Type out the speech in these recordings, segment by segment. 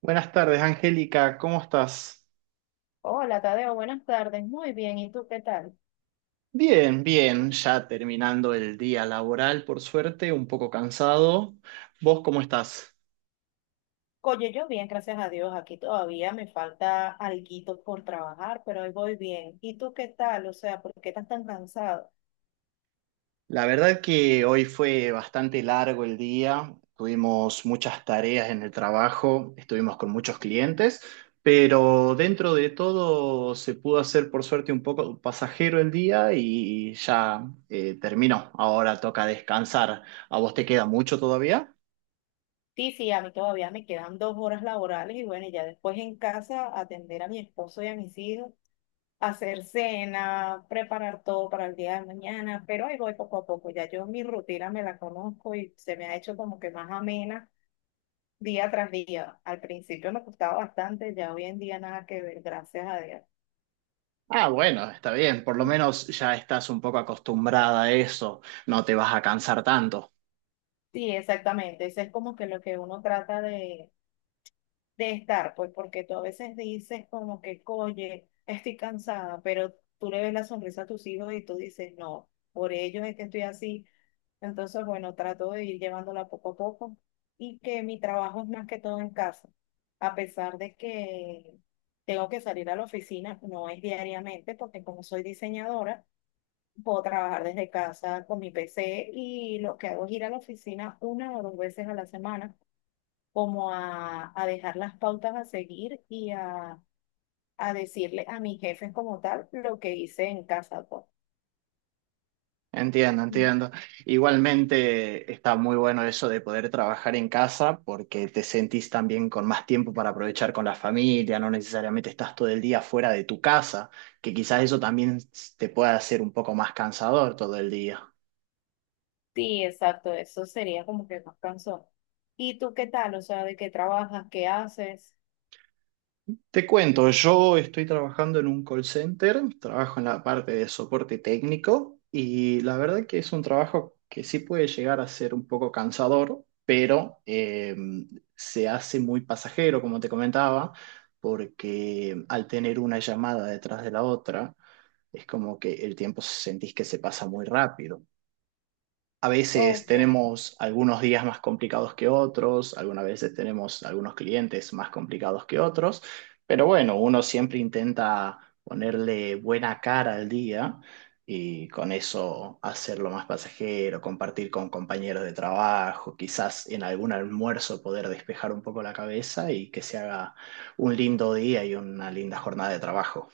Buenas tardes, Angélica, ¿cómo estás? Hola, Tadeo, buenas tardes. Muy bien, ¿y tú qué tal? Bien, ya terminando el día laboral, por suerte, un poco cansado. ¿Vos cómo estás? Oye, yo bien, gracias a Dios. Aquí todavía me falta alguito por trabajar, pero hoy voy bien. ¿Y tú qué tal? O sea, ¿por qué estás tan cansado? La verdad que hoy fue bastante largo el día, tuvimos muchas tareas en el trabajo, estuvimos con muchos clientes, pero dentro de todo se pudo hacer por suerte un poco pasajero el día y ya terminó. Ahora toca descansar. ¿A vos te queda mucho todavía? Sí, sí, a mí todavía me quedan 2 horas laborales y bueno, y ya después en casa atender a mi esposo y a mis hijos, hacer cena, preparar todo para el día de mañana, pero ahí voy poco a poco. Ya yo mi rutina me la conozco y se me ha hecho como que más amena día tras día. Al principio me costaba bastante, ya hoy en día nada que ver, gracias a Dios. Ah, bueno, está bien, por lo Mm. menos ya estás un poco acostumbrada a eso, no te vas a cansar tanto. Sí, exactamente, eso es como que lo que uno trata de estar, pues porque tú a veces dices como que, oye, estoy cansada, pero tú le ves la sonrisa a tus hijos y tú dices, no, por ellos es que estoy así. Entonces, bueno, trato de ir llevándola poco a poco y que mi trabajo es más que todo en casa, a pesar de que tengo que salir a la oficina, no es diariamente, porque como soy diseñadora, puedo trabajar desde casa con mi PC y lo que hago es ir a la oficina una o dos veces a la semana, como a dejar las pautas a seguir y a decirle a mis jefes como tal lo que hice en casa pues. Entiendo, Mm. entiendo. Igualmente está muy bueno eso de poder trabajar en casa porque te sentís también con más tiempo para aprovechar con la familia, no necesariamente estás todo el día fuera de tu casa, que quizás eso también te pueda hacer un poco más cansador todo el día. Sí, exacto, eso sería como que más cansón. ¿Y tú qué tal? O sea, ¿de qué trabajas? ¿Qué haces? Te cuento, yo estoy trabajando en un call center, trabajo en la parte de soporte técnico y la verdad que es un trabajo que sí puede llegar a ser un poco cansador, pero se hace muy pasajero, como te comentaba, porque al tener una llamada detrás de la otra, es como que el tiempo sentís que se pasa muy rápido. A veces Ok. tenemos algunos días más complicados que otros, algunas veces tenemos algunos clientes más complicados que otros, pero bueno, uno siempre intenta ponerle buena cara al día y con eso hacerlo más pasajero, compartir con compañeros de trabajo, quizás en algún almuerzo poder despejar un poco la cabeza y que se haga un lindo día y una linda jornada de trabajo.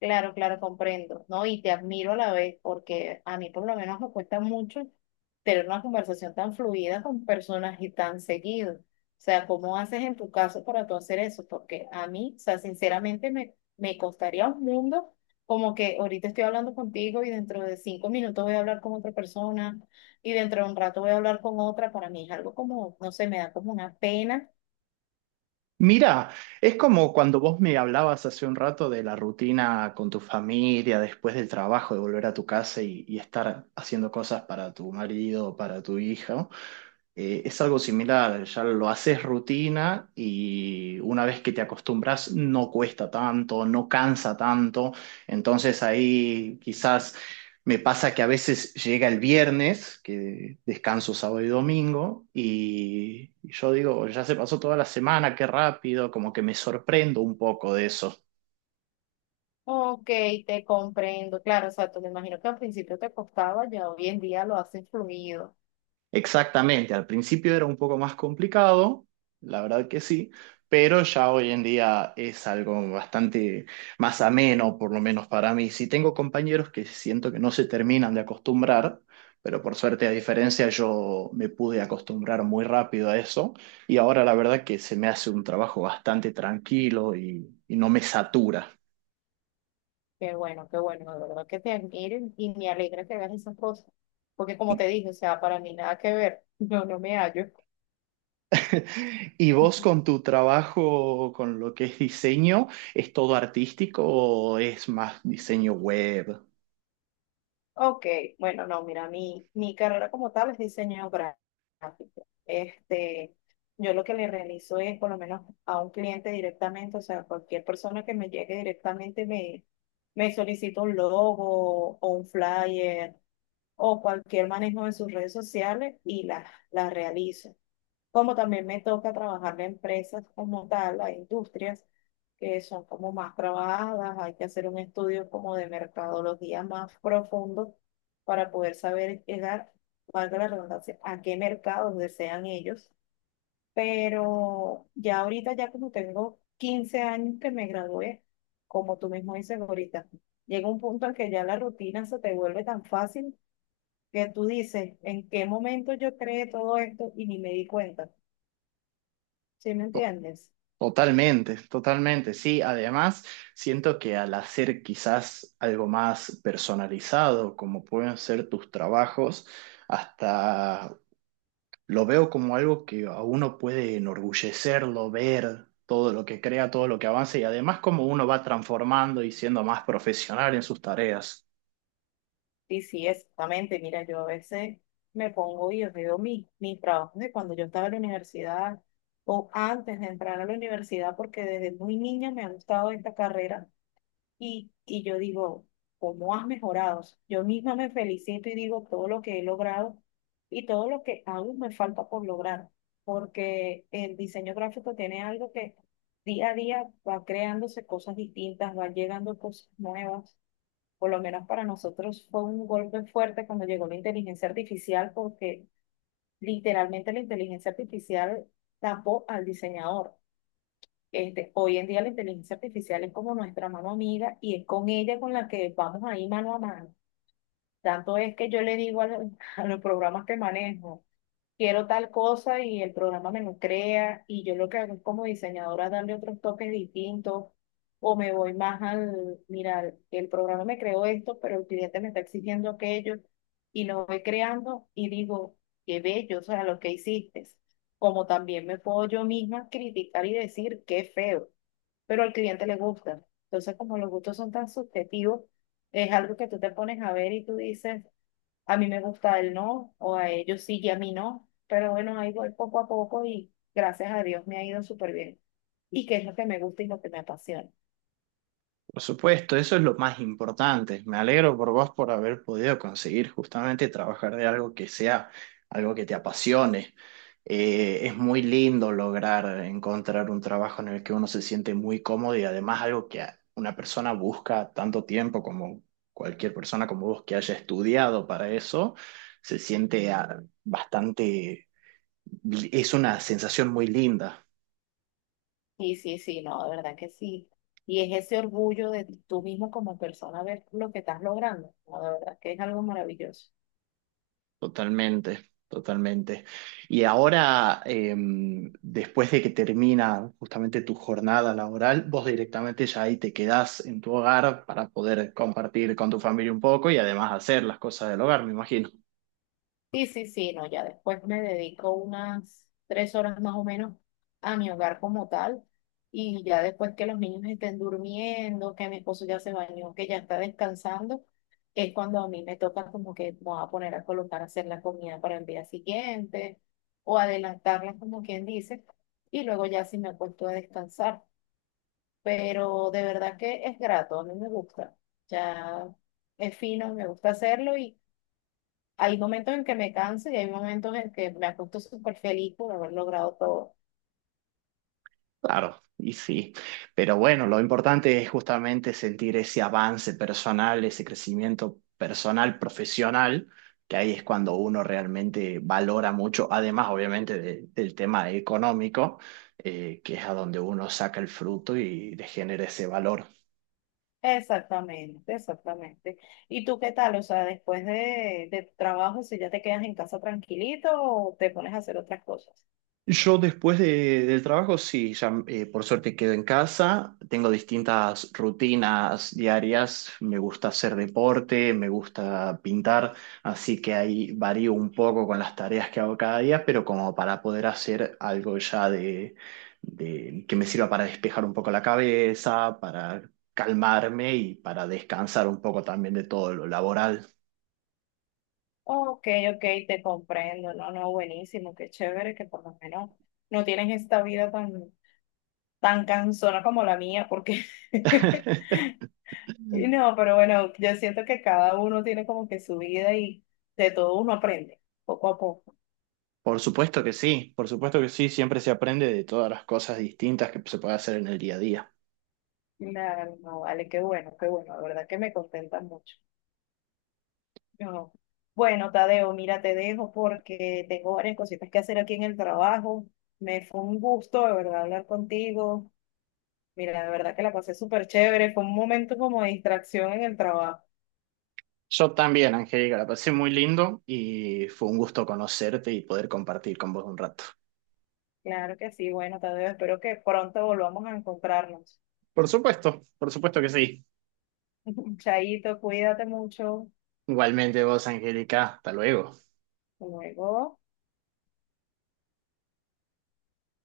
Claro, claro, comprendo, ¿no? Y te admiro a la vez, porque a mí por lo menos me cuesta mucho tener una conversación tan fluida con personas y tan seguido. O sea, ¿cómo haces en tu caso para tú hacer eso? Porque a mí, o sea, sinceramente me costaría un mundo como que ahorita estoy hablando contigo y dentro de 5 minutos voy a hablar con otra persona y dentro de un rato voy a hablar con otra. Para mí es algo como, no sé, me da como una pena. Mira, es como cuando vos me hablabas hace un rato de la rutina con tu familia, después del trabajo, de volver a tu casa y estar haciendo cosas para tu marido, para tu hija es algo similar, ya lo haces rutina y una vez que te acostumbras no cuesta tanto, no cansa tanto, entonces ahí quizás me pasa que a veces llega el viernes, que descanso sábado y domingo, y yo digo, ya se pasó toda la semana, qué rápido, como que me sorprendo un poco de eso. Ok, te comprendo. Claro, o sea, tú me imagino que al principio te costaba, ya hoy en día lo haces fluido. Exactamente, al principio era un poco más complicado, la verdad que sí, pero ya hoy en día es algo bastante más ameno, por lo menos para mí. Sí tengo compañeros que siento que no se terminan de acostumbrar, pero por suerte, a diferencia, yo me pude acostumbrar muy rápido a eso y ahora la verdad que se me hace un trabajo bastante tranquilo y no me satura. Qué bueno, de verdad que te admiro y me alegra que hagas esas cosas. Porque como te dije, o sea, para mí nada que ver, yo no me hallo. ¿Y vos con tu trabajo, con lo que es diseño, es todo artístico o es más diseño web? Ok, bueno, no, mira, mi carrera como tal es diseño gráfico. Este, yo lo que le realizo es, por lo menos a un cliente directamente, o sea, cualquier persona que me llegue directamente me solicita un logo o un flyer o cualquier manejo de sus redes sociales y las realizo. Como también me toca trabajar en empresas como tal, hay industrias que son como más trabajadas, hay que hacer un estudio como de mercadología más profundo para poder saber llegar, valga la redundancia, a qué mercados desean ellos. Pero ya ahorita, ya como tengo 15 años que me gradué, como tú mismo dices ahorita, llega un punto en que ya la rutina se te vuelve tan fácil que tú dices, ¿en qué momento yo creé todo esto y ni me di cuenta? ¿Sí me To- entiendes? Totalmente, totalmente, sí. Además, siento que al hacer quizás algo más personalizado, como pueden ser tus trabajos, hasta lo veo como algo que a uno puede enorgullecerlo, ver todo lo que crea, todo lo que avanza y además como uno va transformando y siendo más profesional en sus tareas. Y sí, exactamente. Mira, yo a veces me pongo y yo veo mis trabajos de cuando yo estaba en la universidad o antes de entrar a la universidad, porque desde muy niña me ha gustado esta carrera. Y yo digo, ¿cómo has mejorado? O sea, yo misma me felicito y digo todo lo que he logrado y todo lo que aún me falta por lograr, porque el diseño gráfico tiene algo que día a día va creándose cosas distintas, van llegando cosas nuevas. Por lo menos para nosotros fue un golpe fuerte cuando llegó la inteligencia artificial, porque literalmente la inteligencia artificial tapó al diseñador. Este, hoy en día la inteligencia artificial es como nuestra mano amiga y es con ella con la que vamos ahí mano a mano. Tanto es que yo le digo a los, a los programas que manejo, quiero tal cosa y el programa me lo crea y yo lo que hago es como diseñadora es darle otros toques distintos o me voy más al, mira, el programa me creó esto, pero el cliente me está exigiendo aquello y lo voy creando y digo, qué bello, o sea, lo que hiciste. Como también me puedo yo misma criticar y decir, qué feo, pero al cliente le gusta. Entonces, como los gustos son tan subjetivos, es algo que tú te pones a ver y tú dices, a mí me gusta el no, o a ellos sí y a mí no, pero bueno, ahí voy poco a poco y gracias a Dios me ha ido súper bien. Y qué es lo que me gusta y lo que me apasiona. Por supuesto, eso es lo más importante. Me alegro por vos por haber podido conseguir justamente trabajar de algo que sea algo que te apasione. Es muy lindo lograr encontrar un trabajo en el que uno se siente muy cómodo y además algo que una persona busca tanto tiempo como cualquier persona como vos que haya estudiado para eso, se siente ah, bastante, es una sensación muy linda. Y sí, sí, no, de verdad que sí. Y es ese orgullo de tú mismo como persona ver lo que estás logrando. No, de verdad que es algo maravilloso. Totalmente, totalmente. Y ahora, después de que termina justamente tu jornada laboral, vos directamente ya ahí te quedás en tu hogar para poder compartir con tu familia un poco y además hacer las cosas del hogar, me imagino. Sí, sí, sí, no, ya después me dedico unas 3 horas más o menos a mi hogar como tal y ya después que los niños estén durmiendo, que mi esposo ya se bañó, que ya está descansando, es cuando a mí me toca como que me voy a poner a colocar a hacer la comida para el día siguiente o adelantarla como quien dice y luego ya sí me acuesto a descansar, pero de verdad que es grato, a mí me gusta, ya es fino, me gusta hacerlo y hay momentos en que me canso y hay momentos en que me acuesto súper feliz por haber logrado todo. Claro, y sí, pero bueno, lo importante es justamente sentir ese avance personal, ese crecimiento personal, profesional, que ahí es cuando uno realmente valora mucho, además obviamente del tema económico, que es a donde uno saca el fruto y le genera ese valor. Exactamente, exactamente. ¿Y tú qué tal? O sea, después de tu trabajo, si ya te quedas en casa tranquilito o te pones a hacer otras cosas. Yo después del trabajo, sí, ya por suerte quedo en casa, tengo distintas rutinas diarias, me gusta hacer deporte, me gusta pintar, así que ahí varío un poco con las tareas que hago cada día, pero como para poder hacer algo ya que me sirva para despejar un poco la cabeza, para calmarme y para descansar un poco también de todo lo laboral. Ok, ok, te comprendo. No, no, buenísimo, qué chévere que por lo menos no tienes esta vida tan cansona como la mía, porque y no, pero bueno, yo siento que cada uno tiene como que su vida y de todo uno aprende, poco a poco. Por supuesto que sí, por supuesto que sí, siempre se aprende de todas las cosas distintas que se puede hacer en el día a día. Claro, no, vale, qué bueno, la verdad que me contenta mucho. No. Bueno, Tadeo, mira, te dejo porque tengo varias cositas que hacer aquí en el trabajo. Me fue un gusto, de verdad, hablar contigo. Mira, de verdad que la pasé súper chévere, fue un momento como de distracción en el trabajo. Yo también, Angélica, la pasé muy lindo y fue un gusto conocerte y poder compartir con vos un rato. Claro que sí, bueno, Tadeo, espero que pronto volvamos a encontrarnos. Por supuesto que sí. Chaito, cuídate mucho. Igualmente vos, Angélica, hasta luego. Hasta luego.